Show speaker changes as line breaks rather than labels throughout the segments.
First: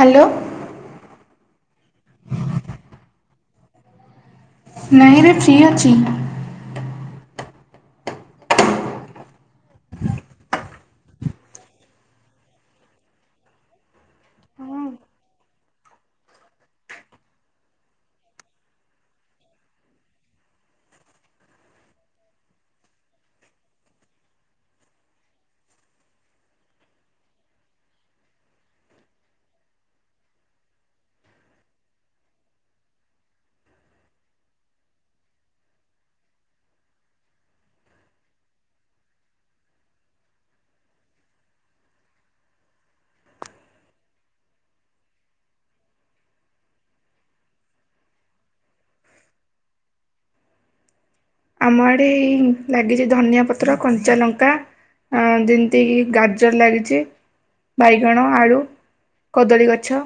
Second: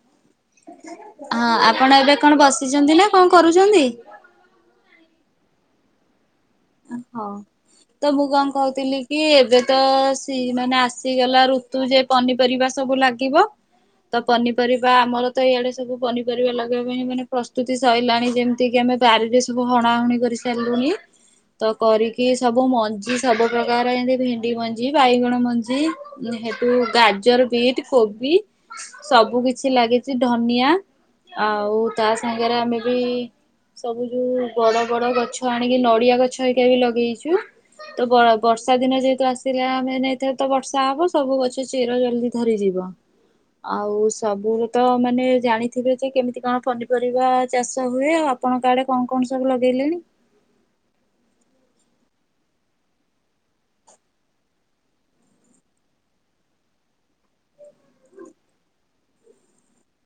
Hello.
ହଁ ଆପଣ ଏବେ କଣ ବସିଛନ୍ତି ନା କଣ କରୁଛନ୍ତି?
ନାଇଁରେ ଫ୍ରି ଅଛି।
ହଁ ତ ମୁଁ କଣ କହୁଥିଲି କି ଏବେ ତ ସି ମାନେ ଆସିଗଲା ରୁ ତୁ ଯେ ପନିପରିବା ସବୁ ଲାଗିବ। ତ ପନିପରିବା ଆମର ତ ଏଇଆଡେ ସବୁ ପନିପରିବା ଲଗେଇବା ପାଇଁ ମାନେ ପ୍ରସ୍ତୁତି ସରିଲାଣି ଯେମତି ଏତିକି ଆମେ ବାରିରେ ସବୁ ହଣାହଣି କରିସାରିଲୁଣି। ତ କରିକି ସବୁ ମଞ୍ଜି ସବୁ ପ୍ରକାର ଏମତି ଭେଣ୍ଡି ମଞ୍ଜି, ବାଇଗଣ ମଞ୍ଜି ସେତୁ ଗାଜର, ବିଟ୍, କୋବି ସବୁ କିଛି ଲାଗିଛି ଧନିଆ ଆଉ ତା ସାଙ୍ଗରେ ଆମେ ବି ସବୁ ଯୋଉ ବଡ ବଡ ଗଛ ଆଣିକି ନଡିଆ ଗଛ ହେଇକା ବି ଲଗେଇଛୁ। ତ ବ ବର୍ଷା ଦିନ ଯେହେତୁ ଆସିଲା ମେନ୍ ଏଇଥରକ ତ ବର୍ଷା ହବ, ସବୁ ଗଛ ଚେର ଜଲ୍ଦି ଧରି ଯିବ। ଆଉ ସବୁରେ ତ ମାନେ ଜାଣିଥିବେ ଯେ କେମିତି କଣ ପନିପରିବା ଚାଷ ହୁଏ ଆଉ। ଆପଣଙ୍କ ଆଡେ କଣ କଣ ସବୁ ଲଗେଇଲେଣି?
ଆମ ଆଡ଼େ ଲାଗିଛି ଧନିଆ ପତ୍ର କଞ୍ଚା ଲଙ୍କା। ଆଉ ଯେମିତିକି ଗାଜର ଲାଗିଛି। ବାଇଗଣ ଆଳୁ କଦଳୀ ଗଛ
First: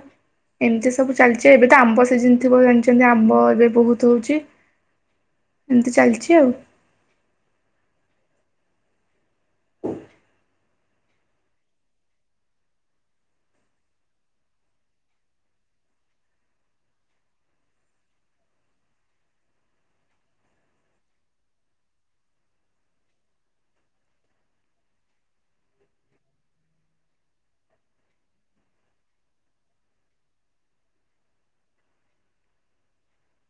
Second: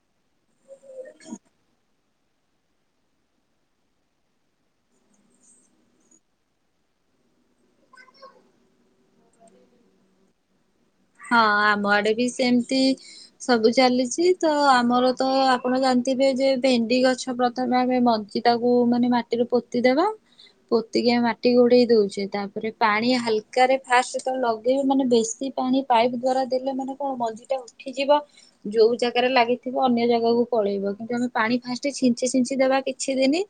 ଏମିତି ସବୁ ଚାଲିଛି ଏବେ ତ ଆମ୍ବ ସିଜିନ୍। ଥିବ ଜାଣିଛନ୍ତି ଆମ୍ବ ଏବେ ବହୁତ ହଉଛି ଏମିତି ଚାଲିଛି ଆଉ। ହଁ [unintelligible]
ହଁ ଆମ ଆଡେ ବି ସେମତି। ସବୁ ଚାଲିଛି ତ ଆମର ତ ଆପଣ ଜାଣିଥିବେ ଯେ ଭେଣ୍ଡି ଗଛ ପ୍ରଥମେ ଆମେ ମଞ୍ଜି। ତାକୁ ମାନେ ମାଟିରେ ପୋତିଦେବା। ପୋତିକି ଆମେ ମାଟି ଗୋଡେଇ ଦଉଛେ ତାପରେ ପାଣି ହାଲକରେ ଫାଷ୍ଟ ଯେତେ ବେଳେ ଲଗେଇବ ମାନେ ବେଶୀ ପାଣି। ପାଇପ୍ ଦ୍ଵାରା ଦେଲେ ମାନେ କଣ ମଞ୍ଜି ଟା ଉଠିଯିବ। ଯୋଉ ଜାଗାରେ ଲାଗିଥିବ ଅନ୍ୟ ଜାଗାକୁ ପଳେଇବ କିନ୍ତୁ ଆମେ ପାଣି ଫାଷ୍ଟ ଛିଞ୍ଚି ଛିଞ୍ଚି ଦେବା କିଛି ଦିନି।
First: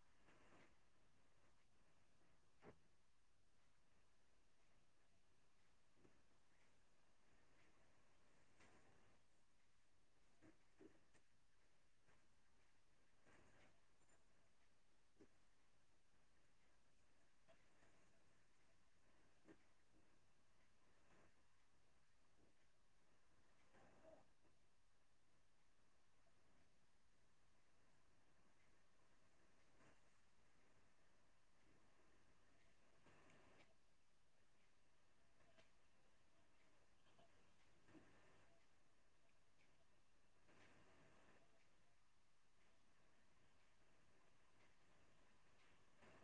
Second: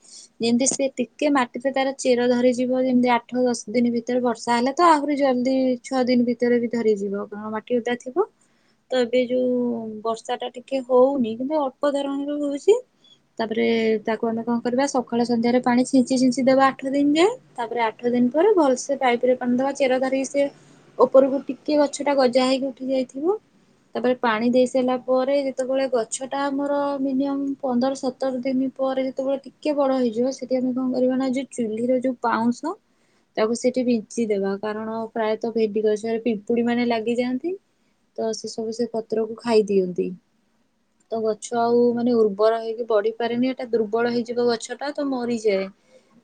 ଯେମିତି ସେ ଟିକେ ମାଟିରେ ତାର ଚେର ଧରିଯିବ ଯେମିତି ଆଠ ଦଶ ଦିନ ଭିତରେ ବର୍ଷା ହେଲା। ତ ଆହୁରି ଜଲ୍ଦି ଛଅ ଦିନ ଭିତରେ ବି ଧରିଯିବ କାରଣ ମାଟି ଓଦା ଥିବ। ତ ଏବେ ଯୋଉ ବର୍ଷା ଟା ଟିକେ ହଉନି କିନ୍ତୁ ଅଳ୍ପ ଧରଣ ର ହଉଛି। ତାପରେ ତାକୁ ଆମେ କଁ କରିବା ସକାଳେ ସନ୍ଧ୍ୟାରେ ପାଣି ଛିଞ୍ଚି ଛିଞ୍ଚି ଦେବା ଆଠ ଦିନ ଯାଏଁ ତାପରେ ଆଠ। ଆଠ ଦିନ ପରେ ଭଲସେ ପାଇପ ରେ ପାଣିଦବା ଚେର ଧରିକି ସେ ଉପରକୁ ଟିକେ ଗ ଗଛ ଟା ଗଜା ହେଇକି ଉଠି ଯାଇଥିବ। ତାପରେ ପାଣି ଦେଇ ସାଇଲା ପରେ ଯେତେବେଳେ ଗଛ ଟା ଆମର ମିନିମମ୍ ପନ୍ଦର ସତର ଦିନି। ପରେ ଯେତେବେଳେ ଟିକେ ବଡ ହେଇଯିବ ସେଠି ଆମେ କଁ କରିବା ନା ଯୋଉ ଚୁଲିରେ ଯୋଉ ପାଉଁଶ ତାକୁ ସେଠି ବିଞ୍ଚିଦେବା କାରଣ ପ୍ରାୟତଃ ଭେଣ୍ଡି ଗଛରେ ପିମ ପୁଡି ମାନେ ଲାଗିଯାଆନ୍ତି ତ ସେ ସବୁ ସେ ପତ୍ରକୁ ଖାଇ ଦିଅନ୍ତି। ତ ଗଛ ଆଉ ମାନେ ଉର୍ବର ହେଇକି ବଢି ପାରେନି ଏଇଟା ଦୁର୍ବଳ ହେଇଯିବ ଗଛ ଟା ତ ମରିଯାଏ।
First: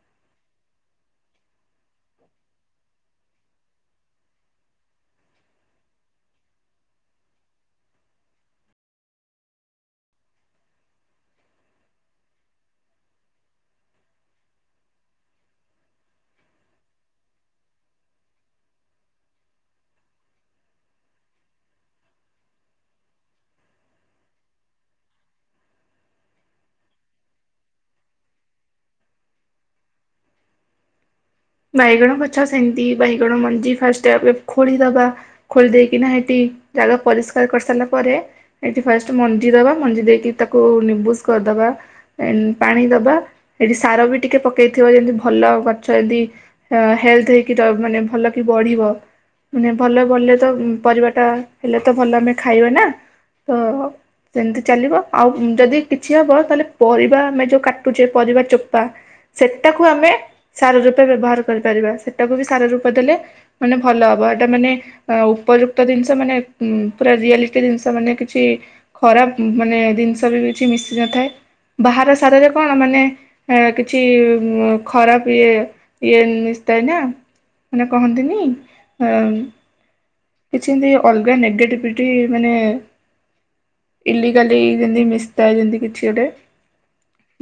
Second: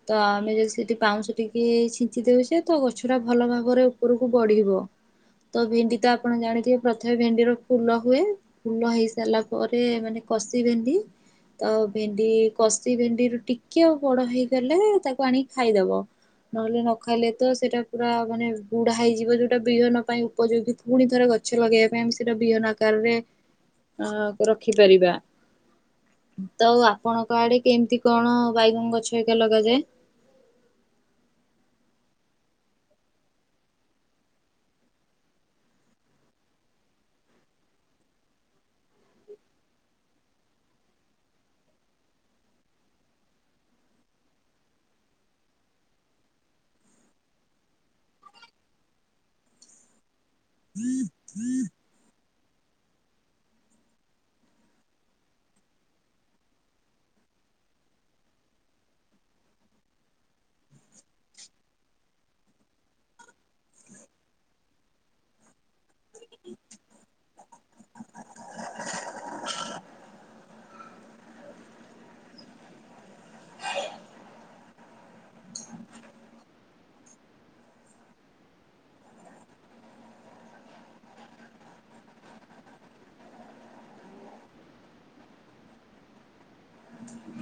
ତ ଆମେ ଯଦି ସେଠି ପାଉଁଶ ଟିକେ ଛିଞ୍ଚି ଦେଉଛେ ତ ଗଛ ଟା ଭଲ ଭାବରେ ଉପରକୁ ବଢିବ। ତ ଭେଣ୍ଡି ତ ଆପଣ ଜାଣିଥିବେ ପ୍ରଥମେ ଭେଣ୍ଡିର ଫୁଲ ହୁଏ। ଫୁଲ ହେଇ ସାରିଲା ପରେ ମାନେ କଷି ଭେଣ୍ଡି। ତ ଭେଣ୍ଡି କଷି ଭେଣ୍ଡିରୁ ଟିକେ ଆଉ ବଡ ହେଇଗଲେ ତାକୁ ଆଣିକି ଖାଇଦବ। ନହେଲେ ନ ଖାଇଲେ ତ ସେଇଟା ପୁରା ମାନେ ବୁଢ ହେଇଯିବ ଯୋଉଟା। ବିହନ ପାଇଁ ଉପଯୋଗୀ ପୁଣି ଥରେ ଗଛ ଲଗେଇବା ପାଇଁ ଆମ ସେଇଟା ବିହନ ଆକାରରେ। ଆକୁ ରଖିପାରିବା। ତ ଆଉ ଆପଣଙ୍କ ଆଡେ କେମିତି କଣ ବାଇଗଣ ଗଛ ଏକା ଲଗାଯାଏ?
ବାଇଗଣ ଗଛ ସେମତି ବାଇଗଣ ମଞ୍ଜି ଫାଷ୍ଟ ଆପ୍ ଖୋଳିଦବା। ଖୋଳି‌ ଦେଇକିନା ହେଟି ଜାଗା ପରିଷ୍କାର କରି ସାରିଲା ପରେ। ଏଠି ଫାଷ୍ଟ ମଞ୍ଜି ଦବା ମଞ୍ଜି ଦେଇକି ତାକୁ ନିବୁଜ କରିଦବା‌। ଆଣ୍ଡ ପାଣି ଦବା ଏଠି ସାର ବି ଟିକେ ପକେଇଥିବ ଯେମିତି ଭଲ ଗଛ ଯଦି। ହେ ହେଲ୍ଥ ହେଇକି ରହି ମାନେ ଭଲ କି ବଢିବ‌। ମାନେ ଭଲ ବଢିଲେ ତ ପରିବାଟା ହେଲେ ତ ଭଲ ଆମେ ଖାଇବା ନା ତ ସେମିତି ଚାଲିବ ଆଉ ଯଦି କିଛି ହବ ତାହେଲେ ପରିବା ଆମେ ଯୋଉ କାଟୁଛେ ପରିବା ଚୋପା। ସେଟାକୁ ଆମେ ସାର‌ ରୂପେ ବ୍ୟବହାର କରିପାରିବା ସେଟାକୁ ବି ସାର ରୂପେ ଦେଲେ। ମାନେ ଭଲ ହବ ଏଟା ମାନେ। ଆଁ ଉପଯୁକ୍ତ ଜିନିଷ ମାନେ ପୁରା ରିଆଲିଟି ଜିନିଷ ମାନେ କିଛି। ଖରାପ ମାନେ ଦିନିଷ ବି କିଛି ମିଶି ନଥାଏ। ବାହାର ସାରରେ କଣ ମାନେ ଏ କିଛି ଖରାପ ଇଏ ଇଏ ମିଶିଥାଏ ନା, ମାନେ କହନ୍ତିନି କିଛି ଯେମିତି ଅଲଗା ନେଗେଟିଭିଟି ମାନେ ଇଲିଗାଲି ଯେମିତି ମିଶିଥାଏ ଯେମତି କିଛି ଗୋଟେ।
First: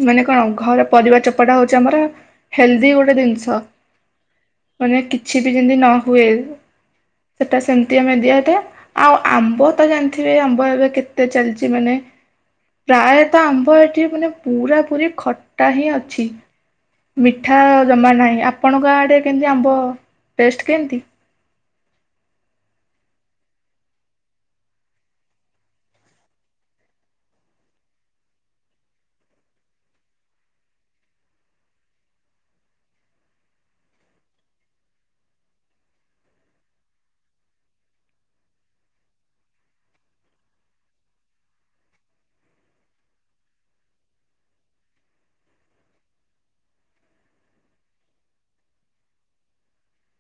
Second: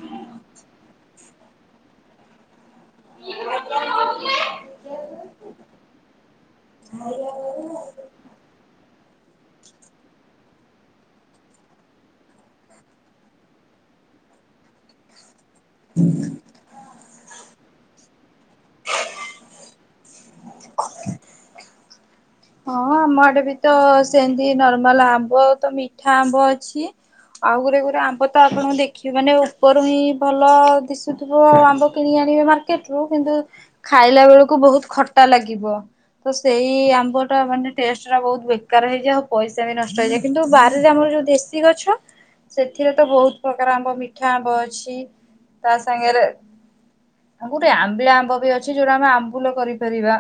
ମାନେ କଣ ଘର ପରିବା ଚୋପାଟା ହଉଛି ଆମର ହେଲ୍ଦି ଗୋଟେ ଜିନିଷ। ମାନେ କିଛି ବି ଯେମିତି ନ ହୁଏ। ସେଟା ସେମିତି ଆମେ ଦିଅଟା। ଆଉ ଆମ୍ବ ତ ଜାଣିଥିବେ, ଆମ୍ବ ଏବେ କେତେ ଚାଲିଛି ମାନେ ପ୍ରାୟତଃ ଆମ୍ବ ଏଠି ମାନେ ପୁରା ପୁରି ଖଟା ହିଁ ଅଛି। ମିଠା ଆ ଜମା ନାହିଁ। ଆପଣଙ୍କ ଆଡ଼େ କେମିତି ଆମ୍ବ ଟେଷ୍ଟ କେମିତି?
ହଁ, ଆମ ଆଡେ ବି ତ ସେମିତି ନର୍ମାଲ ଆମ୍ବ ତ ମିଠା ଆମ୍ବ ଅଛି। ଆଉ ଗୁରେ ଗୁରେ ଆମ୍ବ ତ ଆପଣଙ୍କୁ ଦେଖିବେ ମାନେ ଉପରୁ ହିଁ ଭଲ ଦିଶୁ ଥିବ ଆମ୍ବ କିଣିି ଆଣିବେ ମାର୍କେଟରୁ। କିନ୍ତୁ ଖାଇଲା ବେଳକୁ ବହୁତ୍ ଖଟା ଲାଗିବ। ତ ସେଇ ଆମ୍ବ ର ମାନେ ଟେଷ୍ଟ ନା ବହୁତ୍ ବେକାର ହେଇଯାଏ ଆଉ ପଇସା ବି ନଷ୍ଟ ହେଇଯାଏ। କିନ୍ତୁ ବାରିରେ ଆମର ଯୋଉ ଦେଶୀ ଗଛ ସେଥିରେ ତ ବହୁତ ପ୍ରକାର ଆମ୍ବ। ମିଠା ଆମ୍ବ ଅଛି ତା ସାଙ୍ଗରେ ଆଉ ଗୋଟେ ଆମ୍ବିଳା ଆମ୍ବ ବି ଅଛି ଯୋଉଟା ଆମେ ଆମ୍ବୁଲ କରିପାରିବା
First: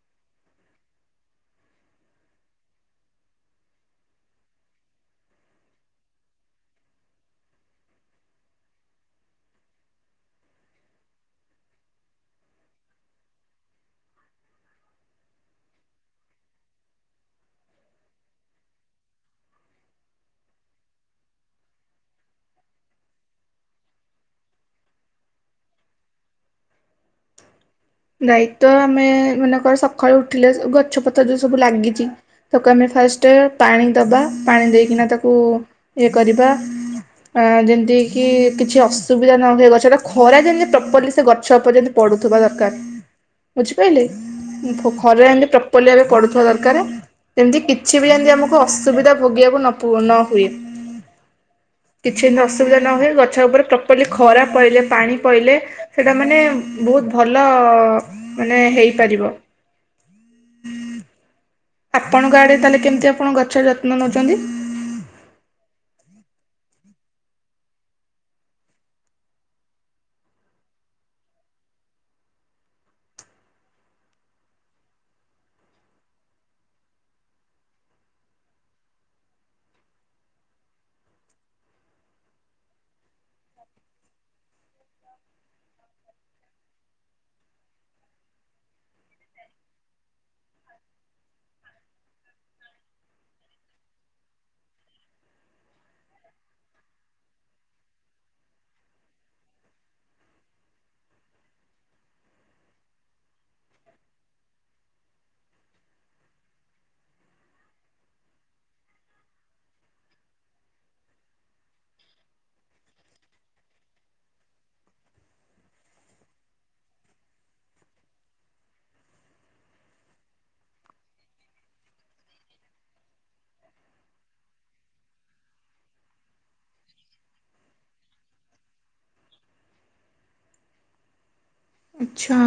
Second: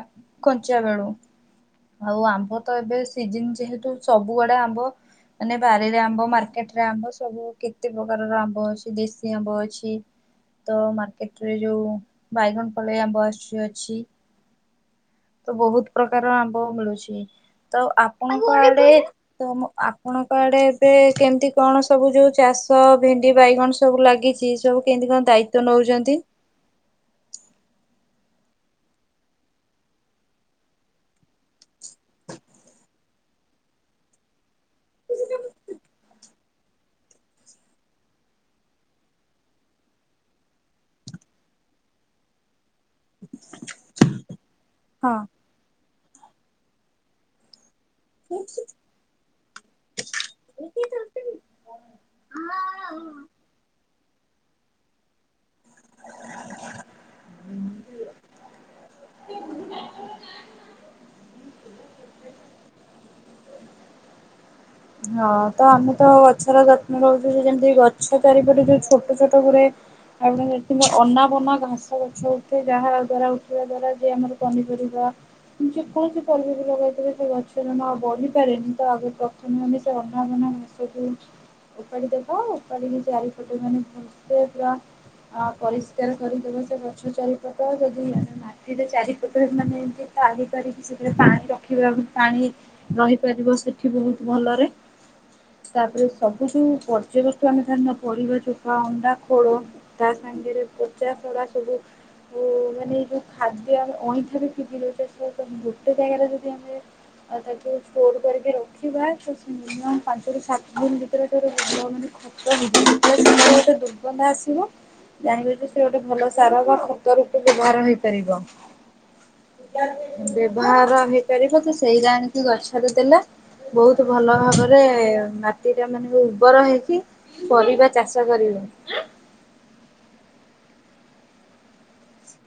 କଞ୍ଚା ବେଳୁ। ଆଉ ଆମ୍ବ ତ ଏବେ ସିଜିନ୍ ଯେହେତୁ ସବୁ ଆଡ଼େ ଆମ୍ବ ମାନେ ବାରିରେ ଆମ୍ବ, ମାର୍କେଟ ରେ ଆମ୍ବ ସବୁ କେତେ ପ୍ରକାରର ଆମ୍ବ ଅଛି। ଦେଶୀ ଆମ୍ବ ଅଛି। ତ ମାର୍କେଟ ରେ ଯୋଉ ବାଇଗଣ ପଲେଇ ଆମ୍ବ ଆସୁଛି ଅଛି। ତ ବହୁତ ପ୍ରକାର ଆମ୍ବ ମିଳୁଛି। ତ ଆପଣଙ୍କ ଆଡେ ତ ଆପଣଙ୍କ ଆଡ଼େ ଏବେ କେମତି କଣ ସବୁ ଯୋଉ ଚାଷ ଭେଣ୍ଡି ବାଇଗଣ ସବୁ ଲାଗିଛି? ସବୁ କେମିତି କଣ ଦାୟିତ୍ବ ନଉଛନ୍ତି?
ଦାୟିତ୍ବ ଆମେ ମନେକର ସକାଳୁ ଉଠିଲେ ଗଛପତ୍ର ଯୋଉ ସବୁ ଲାଗିଛି ତାକୁ ଆମେ ଫାଷ୍ଟ ପାଣି ଦବା, ପାଣି ଦେଇକିନା ତାକୁ ଇଏ କରିବା। ଅ ଯେମିତି କିି କିଛି ଅସୁବିଧା ନ ହୁଏ ଗଛର। ଖରା ଯେମିତି ପ୍ରପରଲି ସେ ଗଛ ଉପରେ ଯେମତି ପଡ଼ୁଥିବା ଦରକାର। ବୁଝିପାଇଲେ? ଖରା
ହଁ।
ଯେମିତି ପ୍ରପରଲି ପଡୁଥିବା ଦରକାର। ଯେମିତି କିଛି ବି ଯେମିତି ଆମକୁ ଅସୁବିଧା ଭୋଗିବାକୁ ନ ହୁଏ। କିଛି ଯେମିତି ଅସୁବିଧା ନ ହୁଏ। ଗଛ ଉପରେ ପ୍ର ପରଲି ଖରା ପଇଲେ, ପାଣି ପଇଲେ ସେଇଟା ମାନେ ବହୁତ ଭଲ ମାନେ ହେଇପାରିବ। ଆପଣଙ୍କ ଆଡ଼େ ତାହେଲେ କେମିତି ଆପଣ ଗଛର ଯତ୍ନ ନେଉଛନ୍ତି?
ହଁ, ତ ଆମେ ତ ଗଛର ଯତ୍ନ ରହୁଛୁ ଯେ ଯେମିତି ଗଛ ଚାରିପଟରେ ଯୋଉ ଛୋଟ ଛୋଟ ଗୁରେ [unintelligible] ଅନାବନା ଘାସ ଗଛ ଉଠେ ଯାହା ଦ୍ଵାରା ଉଠିବା ଦ୍ଵାରା ଯେ ଆମର ପନିପରିବା ଯେକୌଣସି ପରିବା ବି ଲଗାଇ ଥିବେ ସେ ଗଛ ଜମା ବଢ଼ି ପାରେନି। ତ ଆଗେ ପ୍ରଥମେ ଅନାବନା ଘାସ ଯୋଉଠ ଉପାଡି ଦେବା, ଉପାଡିିକି ଚାରିପଟେ ମାନେ ଭଲସେ ପୁରା ଅ ପରିଷ୍କାର କରିଦବ ସେ ଗଛ ଚାରିପଟ। ଯଦି ଚାରିପଟରେ ମାନେ ଏମତି ତାଲି କରିକି ସେଥିରେ ପାଣି ରଖିବ ପାଣି। ରହିପାରିବ ସେଠି ବହୁତ ଭଲରେ ତାପରେ ସବୁ ଯୋଉ ବର୍ଯ୍ୟବସ୍ତୁ ଆମେ ଧରିିନିଅ ପରିବା ଚୋପା, ଅଣ୍ଡା ଖୋଳ। ତା ସାଙ୍ଗରେ ପଚା ସଢା ସବୁ ମାନେ ଏଇ ଯୋଉ ଖାଦ୍ୟ ଆମେ ଅଇଁଠା ବି ଫିଙ୍ଗି ଦଉଛେ ସେରା ସବୁ ଗୋଟେ ଜାଗାରେ ଯଦି ଆମେ [unintelligible] [unintelligible] [unintelligible] ଦୁର୍ଗନ୍ଧା ଆସିବ ଜାଣିବ ଯେ ସେ ଗୋଟେ ଭଲ ସାର ବା କୁଦ ରୂପ ବ୍ୟବହାର ହେଇପାରିବ ବ୍ୟବହାର ହେଇପାରିବ ତ ସେଇ ଜା ଆଣିକି ଗଛରେ ଦେଲେ। ବହୁତ ଭଲ ଭାବରେ ମାଟି ଟା ମାନେ ଉର୍ବର ହେଇକି। ପରିବା ଚାଷ କରିବୁ।
ଆଚ୍ଛା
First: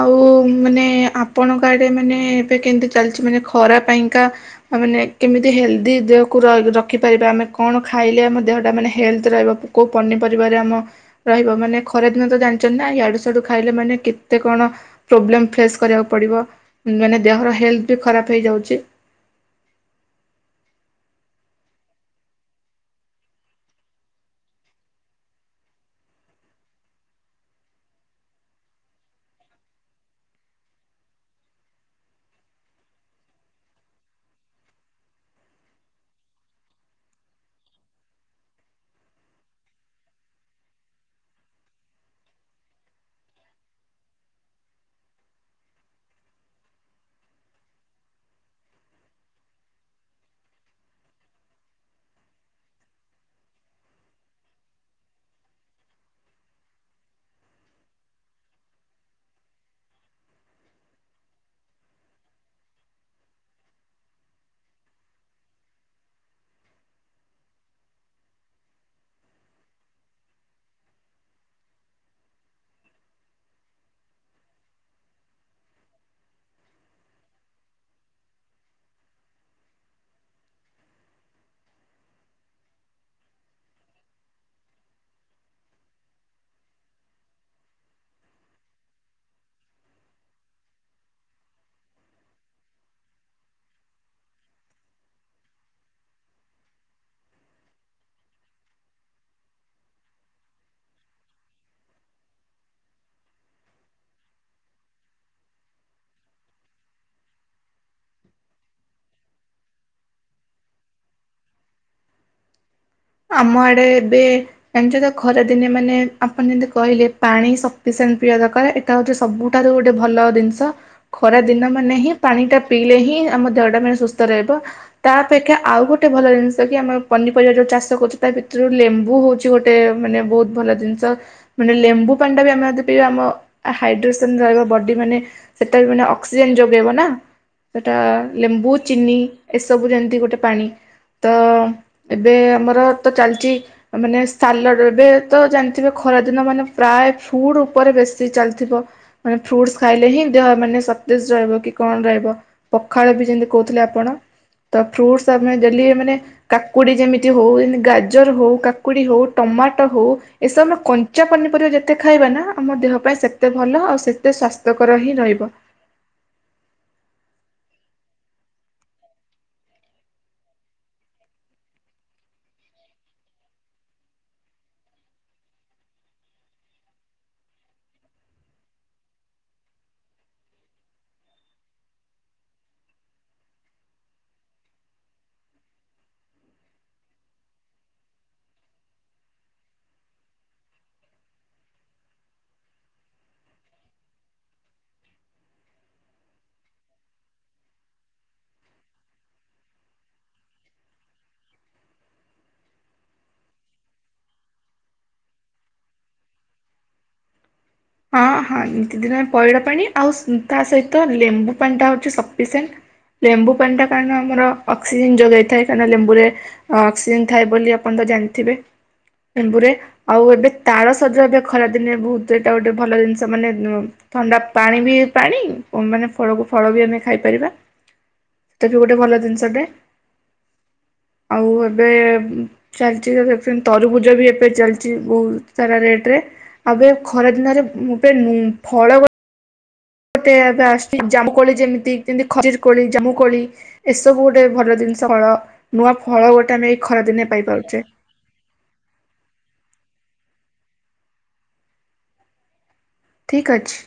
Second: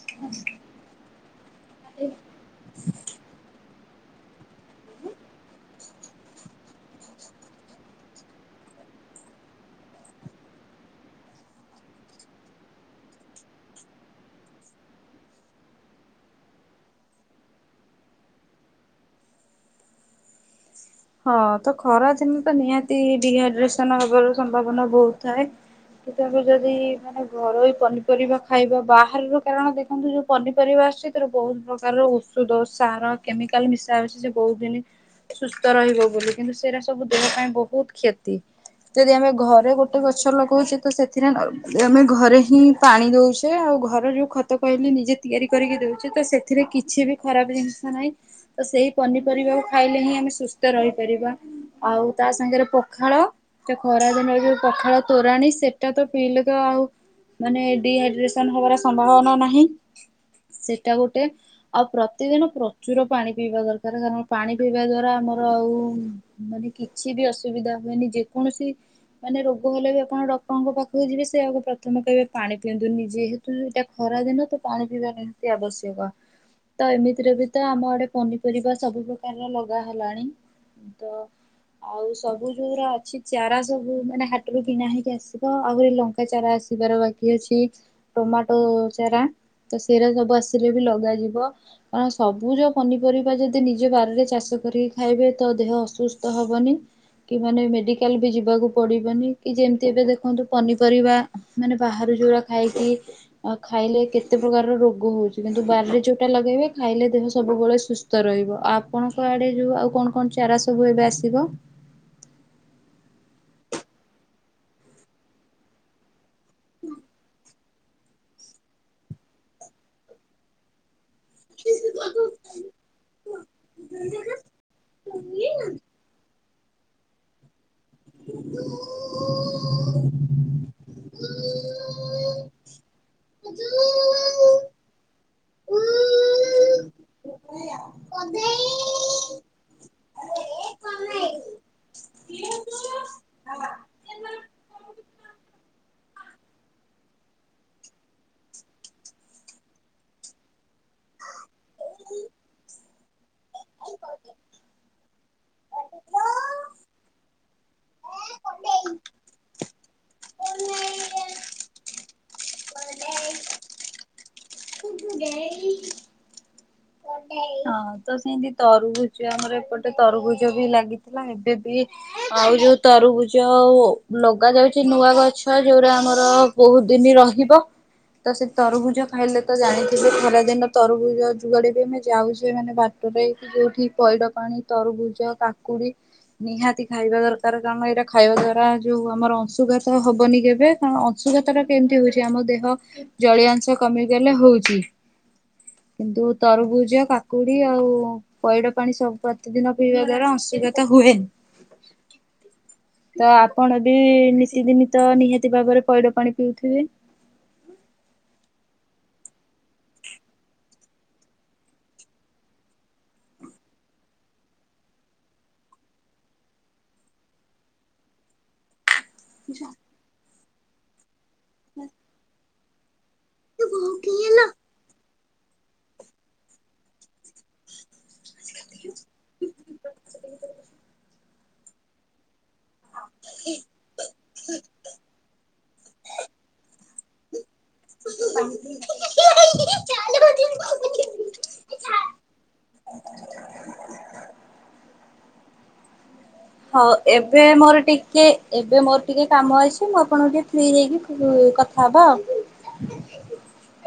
ଆଉ ମାନେ ଆପ ଆପଣଙ୍କ ଆଡେ ମାନେ ଏବେ କେମିତି ଚାଲିଛି ମାନେ ଖରା ପାଇଁକା ଆ ମାନେ କେମିତି ହେଲ୍ଦି ଦେହକୁ ର ରଖିପାରିବା ଆମେ କଣ ଖାଇଲେ ଆମ ଦେହଟା ମାନେ ହେଲ୍ଥ ରହିବ। କୋଉ ପନିପରିବାରେ ଆମ ରହିବ ମାନେ ଖରାଦିନ ତ ଜାଣିଛ ନା ଇଆଡୁ ହେଟୁ ଖାଇଲେ ମାନେ କେତେ କଣ ପ୍ରୋବ୍ଲେମ ଫେସ୍ କରିବାକୁ ପଡିବ। ମାନେ ଦେହର ହେଲ୍ଥ ବି ଖରାପ ହେଇଯାଉଛି।
ହଁ ତ ଖରା ଦିନ ତ ନିହାତି ଡିହାଇଡ୍ରେସନ ହବାର ସମ୍ଭାବନା ବହୁତ ଥାଏ। କି ତମେ ଯଦି ମାନେ ଘରୋଇ ପନିପରିବା ଖାଇବ ବାହାରର କାରଣ ଦେଖନ୍ତୁ ଯୋଉ ପନିପରିବା ଆସୁଛି ଏଥିରେ ବହୁତ ପ୍ରକାରର ଔଷଧ ସାର କେମିକାଲ ମିଶା ଯାଉଛି ସେ ବହୁତ ଦିନ ସୁସ୍ଥ ରହିବ ବୋଲି କିନ୍ତୁ ସେଇରା ସବୁ ଦେହ ପାଇଁ ବହୁତ କ୍ଷତି। ଯଦି ଆମେ ଘରେ ଗୋଟେ ଗଛ ଲଗାଉଛେ ତ ସେଥିରେ ଆମେ ଘରେ ହିଁ ପାଣି ଦେଉଛେ ଆଉ ଘର ଯେଉଁ ଖତ କହିଲେ ନିଜେ ତିଆରି କରିକି ଦେଉଛେ ତ ସେଥିରେ କିଛି ବି ଖରାପ ଜିନିଷ ନାହିଁ ତ ସେଇ ପନିପରିବାକୁ ଖାଇଲେ ହିଁ ଆମେ ସୁସ୍ଥ ରହିପାରିବା। ଆଉ ତା ସାଙ୍ଗରେ ପଖାଳ ସେ ଖରା ଦିନରେ ଯୋଉ ପଖାଳ ତୋରାଣି ସେଟା ତ ପିଇଲେ କେ ଆଉ ମାନେ ଡିହାଇଡ୍ରେସନ ହବାର ସମ୍ଭାବନା ନାହିଁ ସେଟା ଗୋଟେ। ଆଉ ପ୍ରତିଦିନ ପ୍ରଚୁର ପାଣି ପିଇବା ଦରକାର କାରଣ ପାଣି ପିଇବା ଦ୍ଵାରା ଆମ ଆଉ ମାନେ କିଛି ବି ଅସୁବିଧା ହୁଏନି ଯେକୌଣସି ମାନେ ରୋଗ ହେଲେ ବି ଆପଣ ଡକ୍ଟରଙ୍କ ପାଖକୁ ଯିବେ ସେ ଆଗ ପ୍ରଥମେ କହିବେ ପାଣି ପିଅନ୍ତୁ ନିଜେ। ତ ଏଇଟା ଖରା ଦିନ ତ ପାଣି ପିଇବା ନିମତି ଆବଶ୍ୟକ। ତ ଏମିତିରେ ବି ତ ଆମ ଆଡେ ପନିପରିବା ସବୁ ପ୍ରକାରର ଲଗା ହେଲାଣି। ତ। ଆଉ ସବୁ ଯୋଉ ରା ଅଛି ଚାରା ସବୁ ମାନେ ହାଟରୁ କିଣା ହେଇକି ଆସିବ ଆହୁରି ଲ ଚାରା ଆସିବାର ବାକି ଅଛି ଟମାଟୋ ଚାରା ତ ସେଇରା ସବୁ ଆସିଲେ ବି ଲଗାଯିବ। କାରଣ ସବୁଜ ଯୋଉ ପନିପରିବା ଯଦି ନିଜ ବାରିରେ ଚାଷ କରି ଖାଇବେ ତ ଦେହ ଅସୁସ୍ଥ ହବନି। କି ମାନେ ମେଡ଼ିକାଲ ବି ଯିବାକୁ ପଡ଼ିବନି କି ଯେମିତି ଏବେ ଦେଖନ୍ତୁ ପନିପରିବା ମାନେ ବାହାରୁ ଯଉଡା ଖାଇକି ଆଉ ଖାଇଲେ କେତେ ପ୍ରକାରର ରୋଗ ହଉଛି କିନ୍ତୁ ବାରିରେ ଯୋଉଟା ଲଗେଇବେ ଖାଇଲେ ଦେହ ସବୁବେଳେ ସୁସ୍ଥ ସୁସ୍ଥ ରହିବ ଆଉ ଆପଣଙ୍କ ଆଡେ ଯୋଉ ଆଉ କଣ କଣ ଚାରା ସବୁ ଏବେ ଆସିବ।
ଆମ ଆଡ଼େ ଏବେ ଜଣିଚତ ଖରା ଦିନେ ମାନେ ଆପଣ ଯେମିତି କହିଲେ ପାଣି ସଫିଶେଣ୍ଟ ପିଇବା ଦରକାର। ଏଟା ହଉଛି ସବୁଠାରୁ ଗୋଟେ ଭଲ ଜିନିଷ ଖରା ଦିନ ମାନେ ହିଁ। ପାଣି ଟା ପିଇଲେ ହିଁ ଆମ ଦେହଟା ମାନେ ସୁସ୍ଥ ରହିବ। ତା ଅପେକ୍ଷା ଆଉ ଗୋଟେ ଭଲ ଜିନିଷ କି ଆମେ ପନିପରିବା ଯୋଉ ଚାଷ କରୁଛୁ ତା ଭିତରୁ ଲେମ୍ବୁ ବୁ ହଉଛି ଗୋଟେ ମାନେ ବହୁତ ଭଲ ଜିନିଷ। ମାନେ ଲେମ୍ବୁ ପାଣିଟା ବି ଆମେ ଯଦି ପିଇବା ଆମ ହାଇଡ୍ରେସନ ରହିବ ବଡ଼ି ମାନେ ସେଟା ବି ମାନେ ଅକ୍ସିଜେନ ଯୋଗେଇବ ନା। ସେଟା ଲେମ୍ବୁ ଚିନି ଏସବୁ ଯେମିତି ଗୋଟେ ପାଣି। ତ ଏବେ ଆମର ତ ଚାଲିଚି ମାନେ ସାଲଡ ଏବେ ତ ଜାଣିଥିବେ ଖରାଦିନ ମାନେ ପ୍ରାୟ ଫୁଡ ଉପରେ ବେଶୀ ଚାଲିଥିବ। ମାନେ ଫ୍ରୁଟସ ଖାଇଲେ ହିଁ ଦେହ ମାନେ ସତେଜ ରହିବ କି କଣ ରହିବ। ପଖାଳ ବି ଯେମିତି କହୁଥିଲେ ଆପଣ ତ ଫ୍ରୁଟସ ଆମେ ଡେଲି ମାନେ କାକୁଡି ଯେମିତି ହଉ ଗାଜର ହଉ, କାକୁଡ଼ି ହଉ, ଟମାଟୋ ହେଉ ଏସବୁ ଆମେ କଞ୍ଚା ପନିପରିବା ଯେତେ ଖାଇବା ନା ଆମ ଦେହ ପାଇଁ ସେତେ ଭଲ ଆଉ ସେତ୍ ଏତେ ସ୍ୱାସ୍ଥ୍ୟକର ହିଁ ରହିବ।
ହଁ ତ ସେମତି ତରଭୁଜ ଆମର ଏପଟେ ତରଭୁଜ ବି ଲାଗିଥିଲା ଏବେ ବି ଆଉ ଯୋଉ ତରୁଭୁଜ ଲଗାଯାଉଛି ନୂଆ ଗଛ ଯୋଉଟା ଆମର ବହୁତ ଦିନ ରହିବ। ତ ସେ ତରଭୁଜ ଖାଇଲେ ତ ଜାଣିଥିବେ ଖରାଦିନ ତରଭୁଜ ଯୁଆଡିବି ମି ଯାଉଛେ ମାନେ ବାଟରେ ଯୋଉଠି ପଇଡ ପାଣି ତରଭୁଜ, କାକୁଡି ନିହାତି ଖାଇବା ଦରକାର କାରଣ ଏଇଟା ଖାଇବା ଦ୍ଵାରା ଯୋଉ ଆମର ଅଂଶୁଘାତ ହବନି କେବେ କାରଣ ଅଂଶୁଘାତଟା କେମିତି ହଉଛି ଆମ ଦେହ ଜଳୀୟଂଶ କମିଗଲେ ହଉଛି। କିନ୍ତୁ ତରଭୁଜ ଜ କାକୁଡି ଆଉ ପଇଡ଼ ପାଣି ସବୁ ପ୍ରତିଦିନ ପିଇବା ଦ୍ଵାରା ଅଂଶୁଘାତ ହୁଏନି। [inaudible] ତ ଆପଣ ବି ନିତିଦିନ ତ ନିହାତି ଭାବରେ ପଇଡ ପାଣି ପିଉଥିବେ।
ହଁ ହଁ ନିତି ଦିନ ପଇଡ଼ ପାଣି ଆଉ ସୁ ତା ସହିତ ଲେମ୍ବୁ ପାଣିଟା ହଉଛି ସଫିସିଏଣ୍ଟ। ଲେମ୍ବୁ ପାଣିଟା କାରଣ ଆମର ଅକ୍ସିଜେନ ଯୋଗାଇଥାଏ। କାରଣ ଲେମ୍ବୁରେ ଅକ୍ସିଜେନ ଥାଏ ବୋଲି ଆପଣ ତ ଜାଣିଥିବେ। ଲେମ୍ବୁରେ, ଆଉ ଏବେ ତାଳ ଶଜ ଏବେ ଖରାଦିନେ ବହୁତ ଏଇଟା ଗୋଟେ ଭଲ ଜିନିଷ। ତ ମାନେ ଉ ଥଣ୍ଡା ପାଣି ବି ପାଣି ଓ ମାନେ ଫଳକୁ ଫଳ ବି ଆମେ ଖାଇପାରିବା। ସେଟା ବି ଗୋଟେ ଭଲ ଜିନିଷଟେ, ଆଉ ଏବେ ଚାଲିଛି ତ ଦେଖୁଛନ୍ତି, ତରୁଭୁଜ ବି ଏବେ ଚାଲିଛି ବହୁତ ସାରା ରେଟ ରେ, ଏବେ ନାରେ ମୁଁ ପ୍ରାୟ ଫଳ ଗ
[unintelligible]
ଗୋଟେ ଏବେ ଆସିଛି, ଜାମୁ କୋଳି ଯେମିତି ଯେମତି ଖଜିର କୋଳି, ଜାମୁ କୋଳି ଏସବୁ ଗୋଟେ ଭଲ ଜିନିଷ ଫଳ। ନୂଆ ଫଳ ଗୋଟେ ଆମେ ଏଇ ଖରାଦିନେ ପାଇପାରୁଚେ।
ଟିକିଏ ଏବେ ମୋର ଟିକେ କାମ ଅଛି, ମୁଁ ଆପଣଙ୍କୁ ଟିକେ ଫ୍ରି ହେଇକି ଉଁ କଥାହବ ଆଉ।
ଠିକ୍ ଅଛି।